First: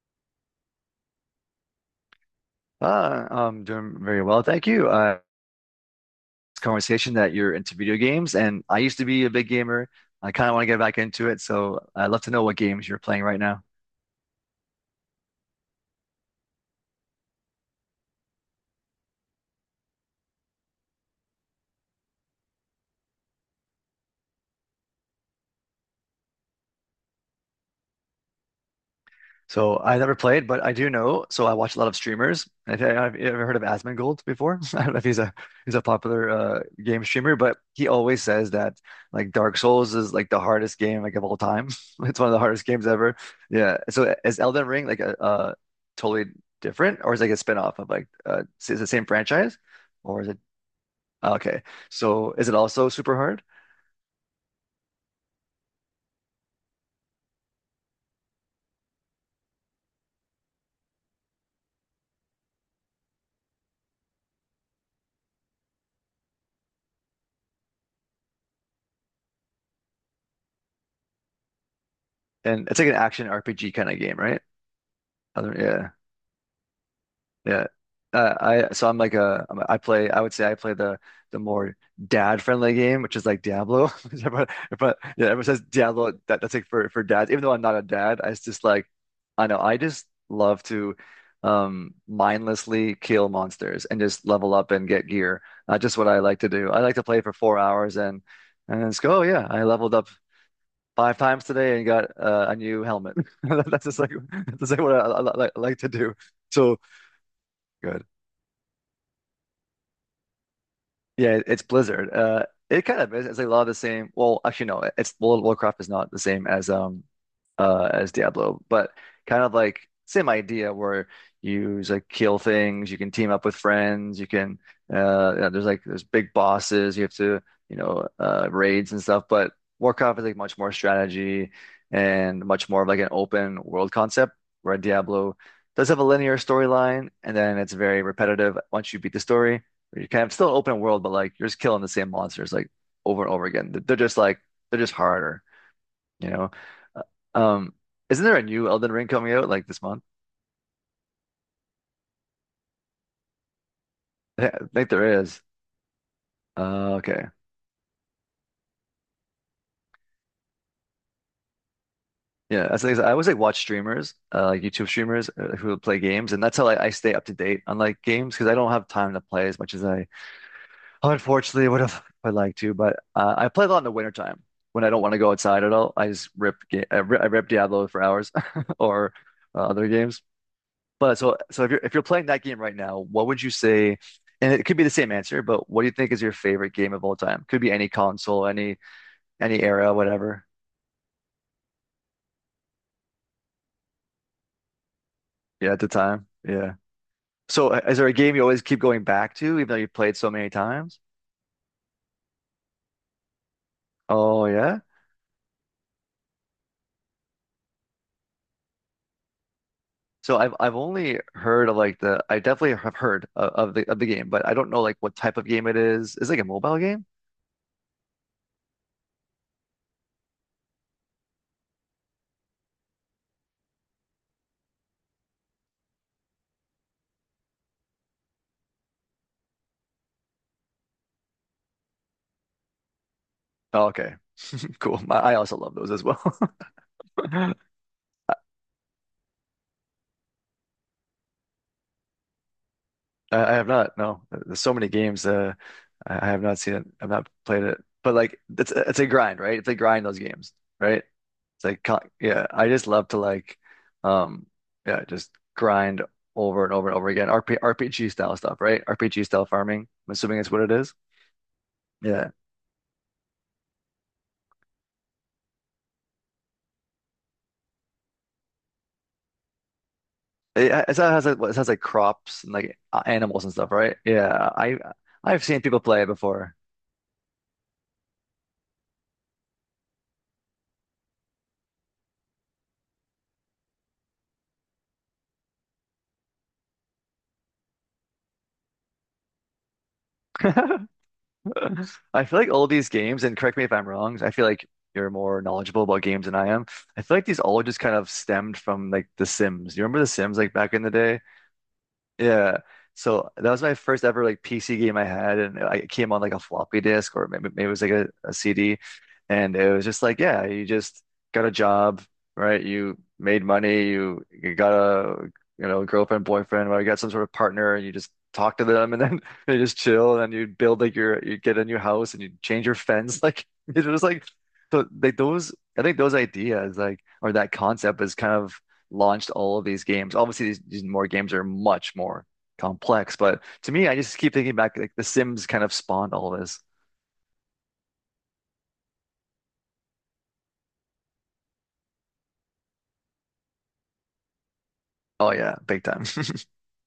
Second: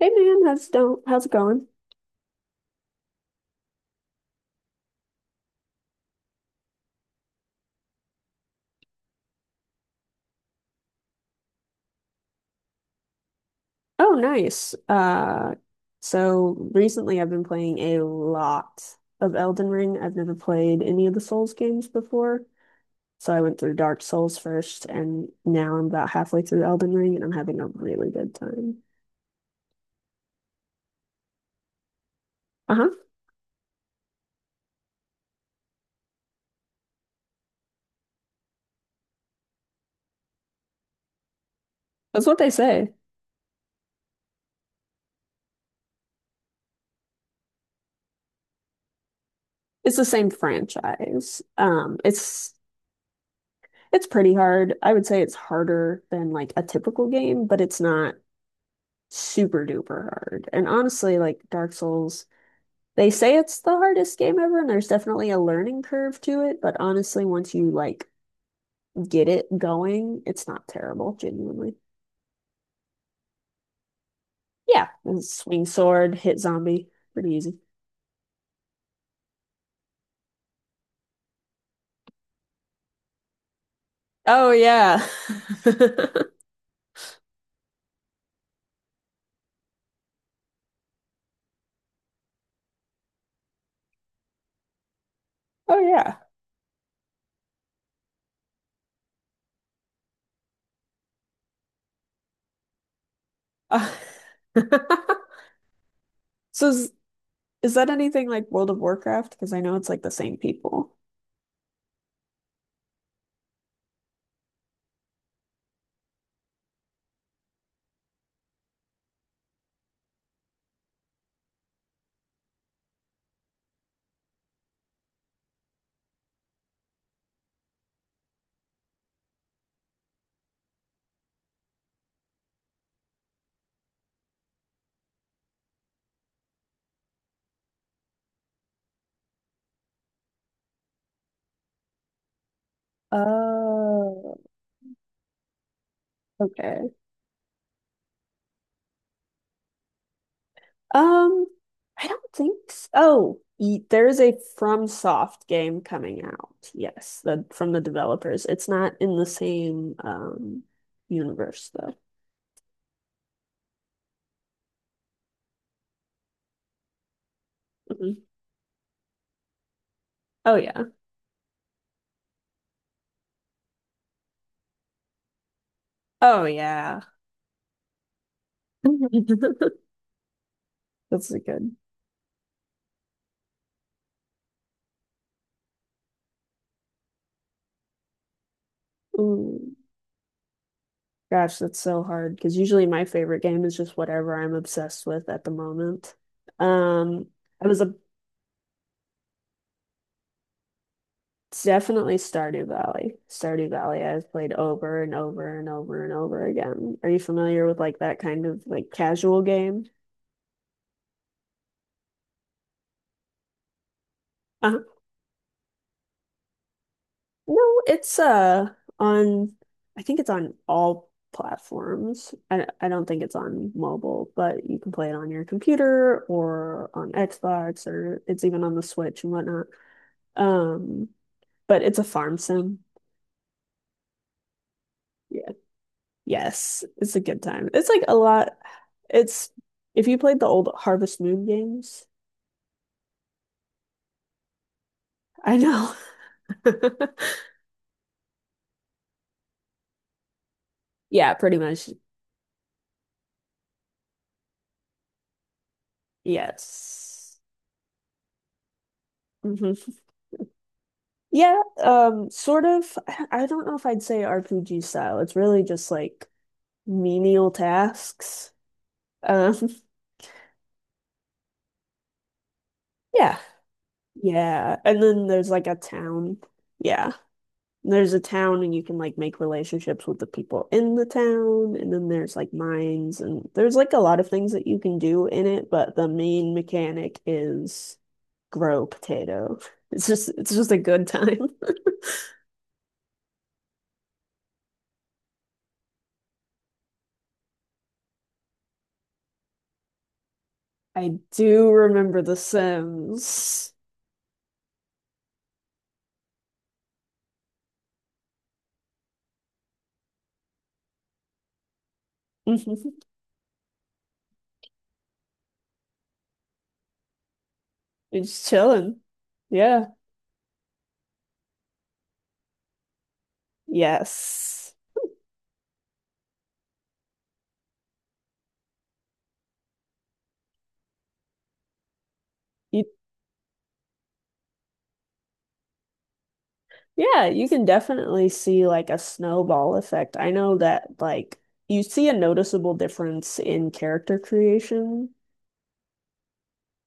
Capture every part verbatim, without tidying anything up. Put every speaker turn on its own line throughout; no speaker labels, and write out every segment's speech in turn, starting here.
Hey man, how's do how's it going?
Uh, I'm doing very well, thank you. Uh, it's a conversation that you're into video games, and I used to be a big gamer. I kind of want to get back into it, so I'd love to know what games you're playing right now.
Oh, nice. Uh, so recently I've been playing a lot of Elden Ring. I've never played any of the Souls games before, so I went through Dark Souls first, and now I'm about halfway through Elden Ring, and I'm having a really good time.
So I never played, but I do know. So I watch a lot of streamers. I
Uh-huh.
think I've ever heard of Asmongold before. I don't know if he's a he's a popular uh, game streamer, but he always says that like Dark Souls is like the hardest game like of all time. It's
That's
one of
what
the
they
hardest games
say.
ever. Yeah. So is Elden Ring like a, uh, totally different, or is it like a spin-off of like uh is it the same franchise,
It's the
or is
same
it oh,
franchise.
okay?
Um,
So is
it's
it also super hard?
it's pretty hard. I would say it's harder than like a typical game, but it's not super duper hard. And honestly, like Dark Souls. They say it's the hardest game ever, and there's definitely a learning curve to it, but honestly, once you like get it going, it's not terrible, genuinely.
And it's like an action R P G kind of game, right?
Yeah, and
Other,
swing
yeah.
sword, hit zombie, pretty easy.
Yeah. Uh, I so I'm like a I'm a- I play I would say I play the the more dad friendly game which is like Diablo. Everyone-
Oh
But
yeah.
yeah, everyone says Diablo that, that's like for for dads. Even though I'm not a dad, I it's just like I know I just love to um mindlessly kill monsters and just level up and get gear.
Oh
Uh, just what
yeah.
I like to do. I like to play for four hours and and it's go. Oh yeah, I leveled up five times today and got uh, a new helmet. That's
Uh,
just like that's just like what I, I, I like to do.
So
So.
is, is that
Good.
anything like World of Warcraft? Because I know it's like the same people.
Yeah, it's Blizzard. Uh, it kind of is. It's like a lot of the same. Well, actually, no. It's World of Warcraft is not the same as um uh as Diablo, but kind of like same idea where you just, like, kill things. You can team up with friends. You can uh you know, there's like there's big bosses. You have to you know uh raids and stuff. But Warcraft is like much more strategy and much more of like an open world concept. Where Diablo does have a linear storyline, and then it's very repetitive once you beat the story where you kind of still open world, but like you're just killing the same monsters like over and over again. They're just
Oh,
like they're just harder, you know.
okay.
Uh, Um, isn't there a new Elden Ring coming out like this month?
Um, I don't think so. Oh, y- there is a
I think there is.
FromSoft game coming out.
Uh,
Yes,
okay.
the from the developers. It's not in the same um universe though.
Yeah, that's the thing. I always like watch streamers, uh, like YouTube streamers uh, who play games, and that's how like, I stay up to date on like
Mhm.
games because I don't have time to play as much as I
Oh yeah.
unfortunately would have. I'd like to. But uh, I play a lot in the wintertime when I don't want to go outside at all. I just
Oh
rip, ga I
yeah.
rip, I rip Diablo for hours or uh, other games. But
That's
so
a
so if
good.
you're if you're playing that game right now, what would you say? And it could be the same answer, but what do you think is your favorite game of all time? Could be any console, any any
Ooh,
era, whatever.
gosh, that's so hard because usually my favorite game is just whatever I'm obsessed with at the
Yeah, at the
moment.
time. Yeah.
Um, I
So
was
uh,
a
is there a game you always keep going back to, even though you've played so many times?
It's definitely Stardew Valley. Stardew Valley I've
Oh
played
yeah.
over and over and over and over again. Are you familiar with like that kind of like casual game?
So I've I've only heard of like the I definitely have heard of, of the of the game, but I don't
Uh,
know like what type of game it is. Is it like a mobile game?
no, it's uh on I think it's on all platforms. I I don't think it's on mobile, but you can play it on your computer or on Xbox or it's even on the Switch and whatnot. Um, but it's a farm sim.
Oh, okay, cool. I I
Yeah.
also love those as well.
Yes, it's a good time. It's like a lot. It's if you played the old Harvest Moon games,
I, I have not. No, there's so many games. Uh,
I know.
I, I have not seen it. I've not played it. But like, it's it's a grind, right? It's a grind those games, right?
Yeah, pretty
It's like,
much.
co- yeah, I just love to like, um, yeah, just grind over and over and over again.
Yes.
R P, R P G style stuff, right? R P G style
hmm
farming. I'm assuming it's what it is.
Yeah, um,
Yeah,
sort of. I I don't know if I'd say R P G style. It's really just like menial tasks. Um,
it, it has like, it has like crops and like a-
yeah,
animals and stuff, right? Yeah, I
yeah. And then
I've
there's
seen
like a
people play it
town.
before.
Yeah. There's a town and you can like make relationships with the people in the town and then there's like mines and there's like a lot of things that you can do in it, but the main mechanic is grow potato. It's just it's just a good time.
I feel like all these games, and correct me if I'm wrong, I feel like you're more knowledgeable about games than I am. I feel like these all just kind of stemmed from like The Sims. You remember The Sims like back in the
I
day?
do remember The
Yeah. So that was
Sims.
my first ever like P C game I had, and I it came on like a floppy disk or maybe, maybe it was like a C D, and it was just like yeah, you just got a job, right? You made money, you you got a you know girlfriend, boyfriend, or you got some sort of partner, and you just
It's
talk to them,
chilling.
and then they just
Yeah.
chill, and then you build like your you get a new house, and you change your fence, like it was like
Yes.
so like those I think those ideas like or that concept is kind of launched all of these games. Obviously, these, these more games are much more
You,
complex, but to me, I just keep thinking back like The Sims kind of spawned all of this.
yeah, you can definitely see like a snowball effect. I know that like you see a noticeable difference in character creation
Oh yeah, big time.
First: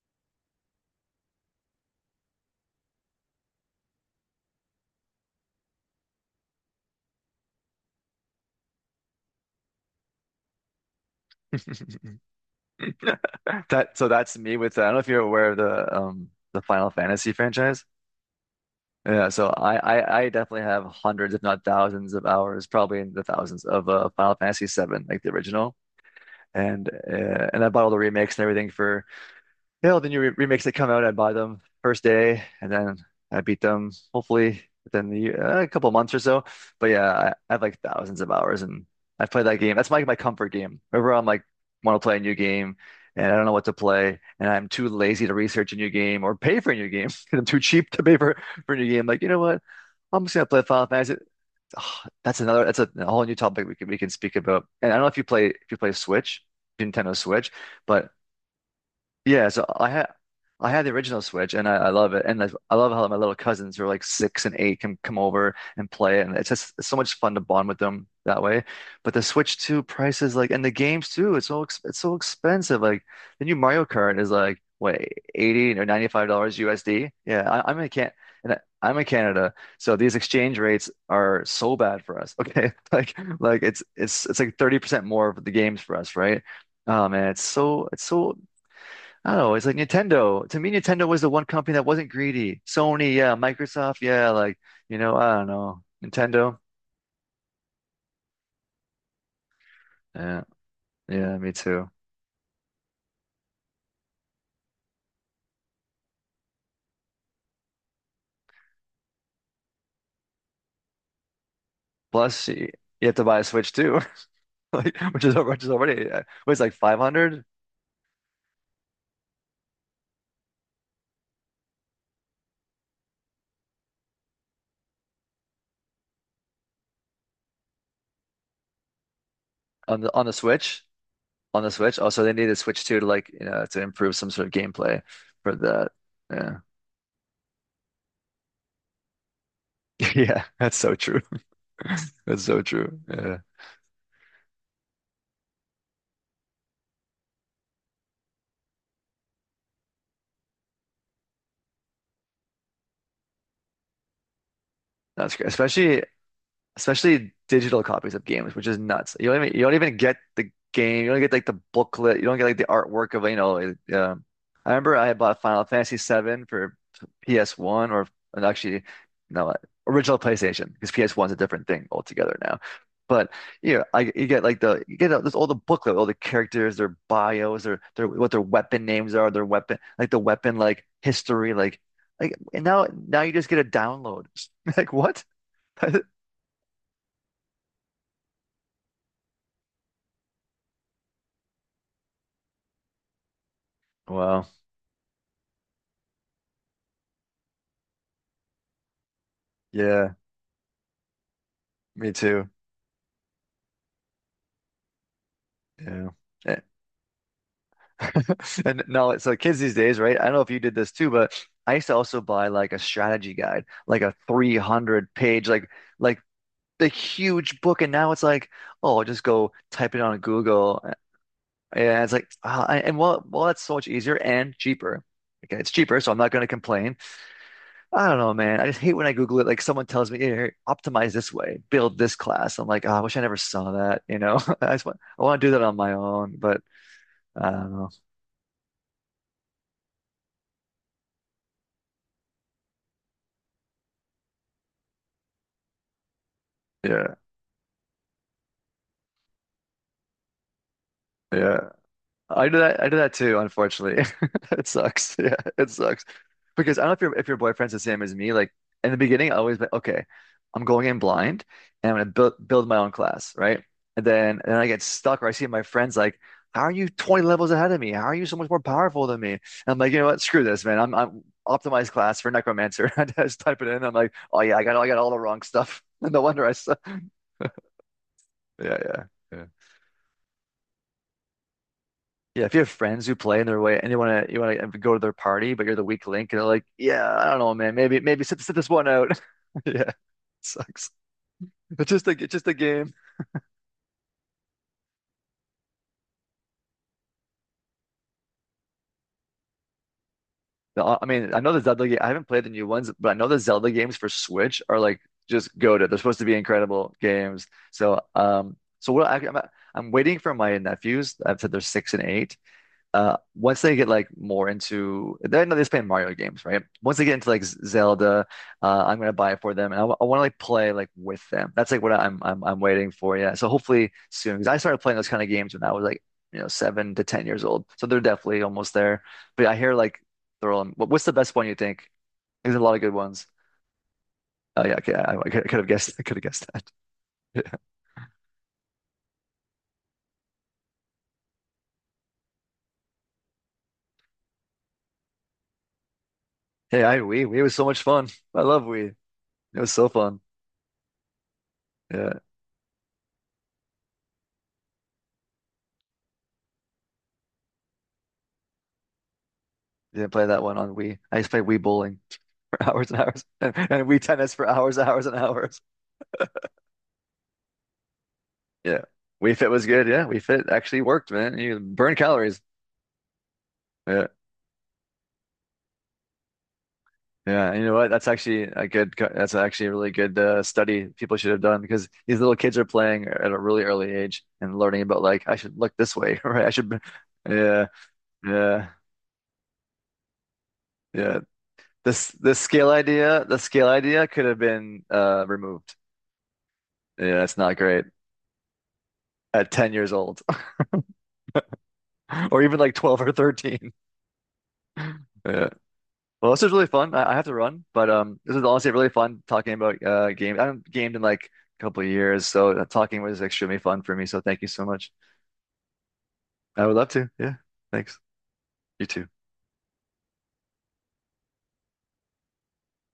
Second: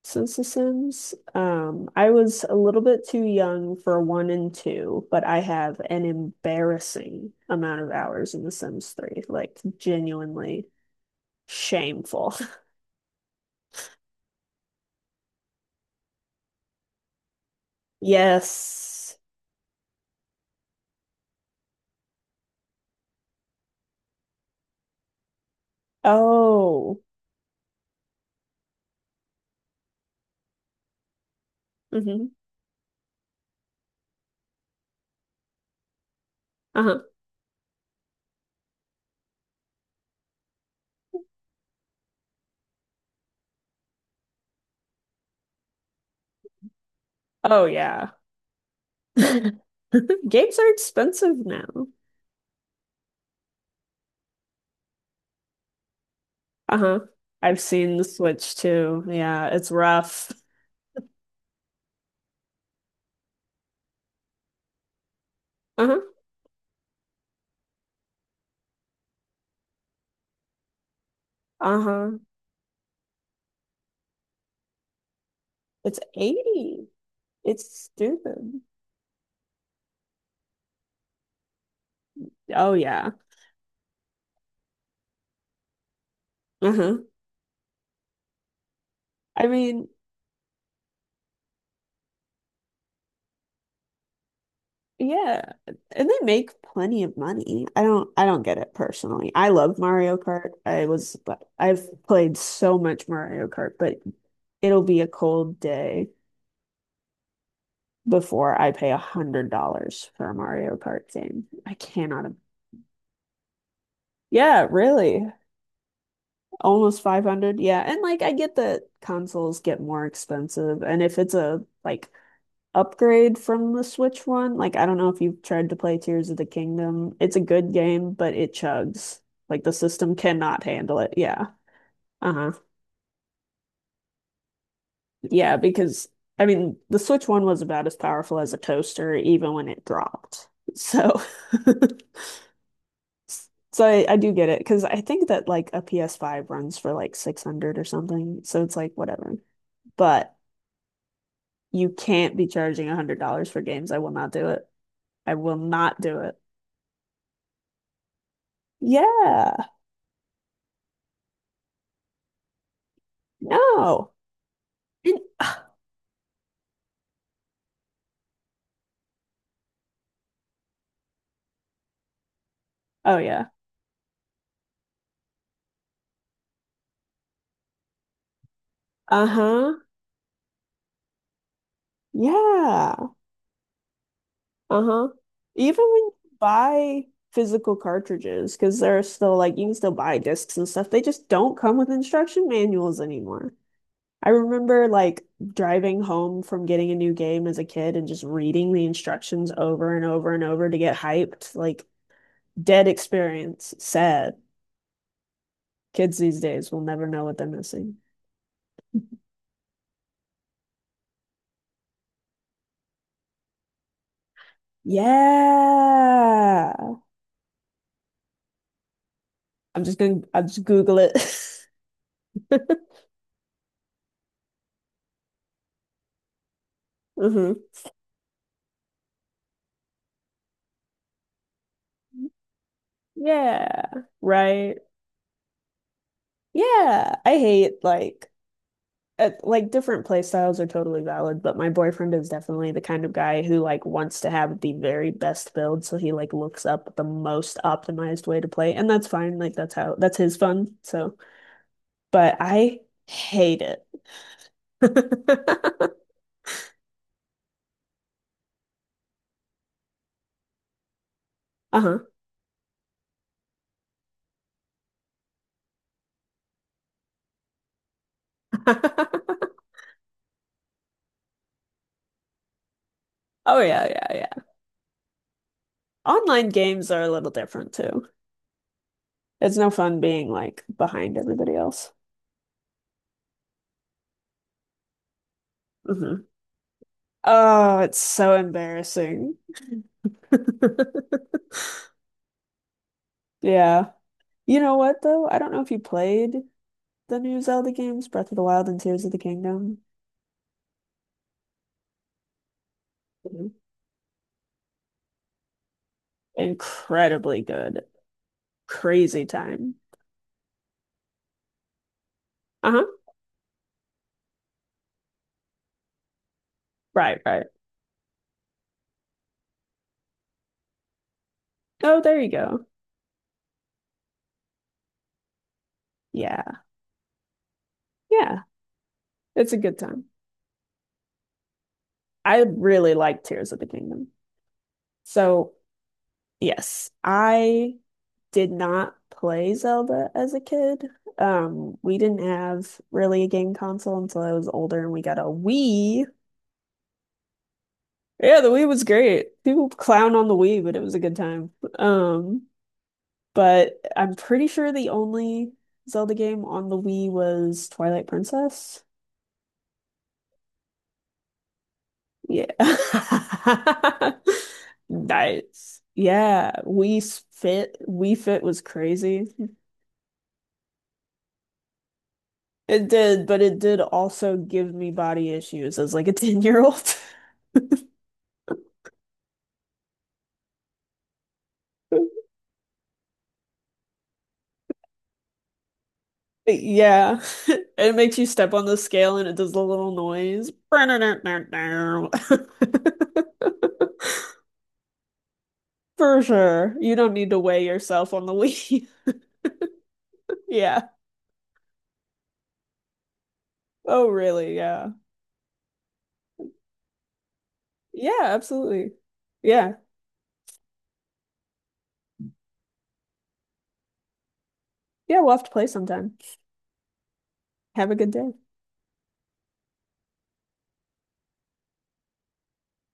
since The Sims. Um, I was a little bit too young for one and two, but I have an embarrassing amount of hours in The Sims three, like genuinely shameful.
That so that's me with. Uh, I don't know if you're aware of the um the Final Fantasy franchise.
Yes.
Yeah, so I, I I definitely have hundreds, if not thousands, of hours, probably in the thousands of uh, Final Fantasy seven, like the original, and
Oh.
uh, and I bought all the remakes and everything for. Yeah, well, the new re remakes that come out, I buy them first
hmm
day, and then I beat them hopefully within the year, uh, a couple months or so. But
Uh-huh.
yeah, I, I have like thousands of hours, and I've played that game. That's my my comfort game. Whenever I'm like want to play a new game, and I don't know what to play, and I'm too lazy to research a new game or pay for a new game because I'm too
Oh
cheap to
yeah.
pay for for a new game. Like you know what? I'm just gonna
Games
play
are
Final Fantasy.
expensive now.
Ah, that's another. That's a, a whole new topic we can we can speak about. And I don't know if you play if you play Switch,
Uh-huh.
Nintendo Switch.
I've seen the
But
Switch too. Yeah,
yeah, so
it's
I had
rough.
I had the original Switch and I, I love it. And I, I love how my little cousins who are like six and eight can come over and
Uh-huh.
play it, and it's just it's so much fun to bond with them that way. But the Switch two prices like and the games too, it's so ex it's so
Uh-huh.
expensive. Like the new Mario Kart is like what, eighty or
It's
ninety-five dollars
eighty.
U S D. Yeah, I, I'm
It's
in Can and I,
stupid.
I'm in Canada, so these exchange rates are so bad for us. Okay.
Oh yeah.
Like like it's it's it's like thirty percent more of the games for us, right?
Uh-huh.
Oh man, it's so it's so I don't
I
know. It's like
mean,
Nintendo. To me, Nintendo was the one company that wasn't greedy. Sony, yeah. Microsoft, yeah. Like, you know, I don't
yeah,
know.
and they
Nintendo,
make plenty of money. I don't I don't get it personally. I love Mario
yeah.
Kart. I was
Yeah, me
I've
too.
played so much Mario Kart, but it'll be a cold day before I pay a hundred dollars for a Mario Kart game. I cannot. im-
Plus, y- you have to buy a Switch too,
Yeah,
like, which
really.
is which is already uh, was like
Almost
five hundred
five hundred. Yeah, and like I get that consoles get more expensive and if it's a like upgrade from the Switch one. Like, I don't know if you've tried to play Tears of the Kingdom. It's a good game, but it chugs. Like, the
on the
system
on the
cannot
Switch
handle it. Yeah.
on the Switch. Also, they
Uh-huh.
needed Switch too to like you know to improve some sort of gameplay for
Yeah,
that.
because I
Yeah,
mean, the Switch one was about as powerful as a toaster, even when it
yeah.
dropped.
That's so
So,
true. That's so true. Yeah,
so I, I do get it because I think that like a P S five runs for like six hundred or something. So it's like, whatever. But you can't be charging a hundred dollars for games. I will not do it. I
that's great.
will not
Especially
do it.
especially digital copies of games, which is nuts. You don't
Yeah.
even you don't even get the game. You don't get like the booklet. You don't get like the artwork of you know. It,
No.
um, I remember I had
And
bought Final Fantasy VII for P S one or and actually no uh, original PlayStation because P S one's a different thing altogether now.
Oh
But
yeah.
yeah, I you get like the you get this all the booklet, all the characters, their bios, their their what their weapon names are, their weapon
Uh-huh.
like the weapon like history, like like and now
Yeah.
now you just get a download. Like
Uh-huh.
what?
Even when you buy physical cartridges, because they're still like you can still buy discs and stuff, they just don't come with instruction manuals anymore. I
Wow.
remember like driving home from getting a new game as a kid and just reading the instructions over and
Yeah,
over and over to get hyped. Like
me too.
dead experience. Sad.
Yeah.
Kids these
Eh,
days will never know what they're missing.
And now, like, so kids these days, right? I don't know if you did this too, but I used to also buy like a strategy guide, like a three hundred page, like, like
Yeah.
the huge book. And now it's like, oh, just go
I'm
type
just
it on
gonna I'm just
Google. eh,
Google it.
And it's like, ah, I- and well, well, that's so much easier and cheaper. Okay, it's cheaper, so I'm not going to complain.
hmm
I don't know, man. I just hate when I Google it. Like someone tells me, "Here, optimize this way, build this class." I'm like, oh, I wish I never saw
Yeah,
that. You know, I
right.
just want, I want to do that on my own.
Yeah, I
I don't
hate
know.
like uh, like different play styles are totally valid, but my boyfriend is definitely the kind of guy who like wants to have the very best build, so he like looks up the
Yeah,
most optimized way to play, and that's fine. Like that's how that's his fun. So,
yeah.
but
I do
I
that. I do that too,
hate it.
unfortunately. It sucks. Yeah, it sucks. Because I don't know if your if your boyfriend's the same as me. Like in the beginning, I always like, okay. I'm going in blind, and I'm
Uh-huh.
gonna build build my own class, right? And then and then I get stuck, or I see my friends like, "How are you twenty levels ahead of me? How are you so much more powerful than me?" And I'm like, you know what? Screw this, man. I'm I'm optimized class for Necromancer. I just
Oh
type it in.
yeah,
I'm
yeah,
like, oh
yeah.
yeah, I got I got all the wrong stuff. No wonder
Online
I suck.
games are a little different too.
Yeah, yeah, yeah.
It's no fun being like behind everybody else.
Yeah, if you have friends who play in their way and you wanna you wanna um, go to their party, but you're the weak
Mhm.
link, and they're like, "Yeah, I don't know, man.
Oh, it's
Maybe maybe
so
sit sit this one out."
embarrassing.
Yeah, sucks. It's just a it's just a game.
Yeah. You know what though? I don't know if you played the new Zelda games, Breath of the Wild and Tears of the Kingdom.
The- I mean, I know the Zelda game. I haven't played the new ones, but I know the
Mhm.
Zelda games for Switch are like just goated. They're supposed to be incredible
Incredibly
games.
good.
So um, so what I,
Crazy
I'm
time.
I'm waiting for my nephews. I've said they're six and eight.
Uh-huh.
Uh, once they get like more into, they're not just playing Mario games, right? Once they get
Right,
into like
right.
Z- Zelda, uh, I'm gonna buy it for them, and I want to like play like with them. That's like what
Oh,
I'm
there you
I'm I'm
go.
waiting for. Yeah, so hopefully soon, because I started playing those kind of games when I was like you know
Yeah.
seven to ten years old, so they're
Yeah.
definitely almost there. But
It's
I
a
hear
good
like
time.
they're all. what- What's the best one you think?
I
There's a lot of
really
good
like
ones.
Tears of the Kingdom.
Oh yeah, okay, I, I could
So,
have guessed. I could have guessed
yes,
that.
I did not play Zelda as a kid. Um, we didn't have really a game console until I was older and we got a Wii.
Hey, I Wii. Wii was so much fun.
Yeah,
I
the
love
Wii was
Wii.
great.
It
People
was so
clown
fun.
on the Wii, but it was a good time.
Yeah,
Um, but I'm pretty sure the only Zelda game on the Wii was Twilight Princess.
didn't play that one on Wii. I used to play Wii Bowling.
Yeah.
Hours and hours. And we tennis for hours, hours and hours.
Nice. Yeah, Wii Fit. Wii Fit was
Yeah.
crazy.
We Fit was good. Yeah. We Fit actually worked, man. You burn calories.
It did, but it did
Yeah.
also give me body issues as like a ten year old.
Yeah. And you know what? That's actually a good, co- that's actually a really good uh, study people should have done because these little kids are playing at a really early age and learning about like, I should look this way, right? I should, be-
Yeah.
yeah.
It makes you step on
Yeah.
the scale and it does the little noise.
Yeah. This, this scale idea, the scale idea could have been uh, removed.
For sure. You don't
Yeah.
need
That's
to
not
weigh
great
yourself on the Wii.
at ten years old
Yeah.
or even like twelve or thirteen.
Oh, really? Yeah.
Yeah. Well, this was really fun. I, I have to run, but
Yeah,
um, this is honestly really
absolutely.
fun talking
Yeah.
about uh games. I haven't gamed in like a couple of years, so uh, talking was extremely fun for me. So thank you so much.
Yeah, we'll have to play sometime.
I would love to. Yeah,
Have a
thanks.
good day.
You too.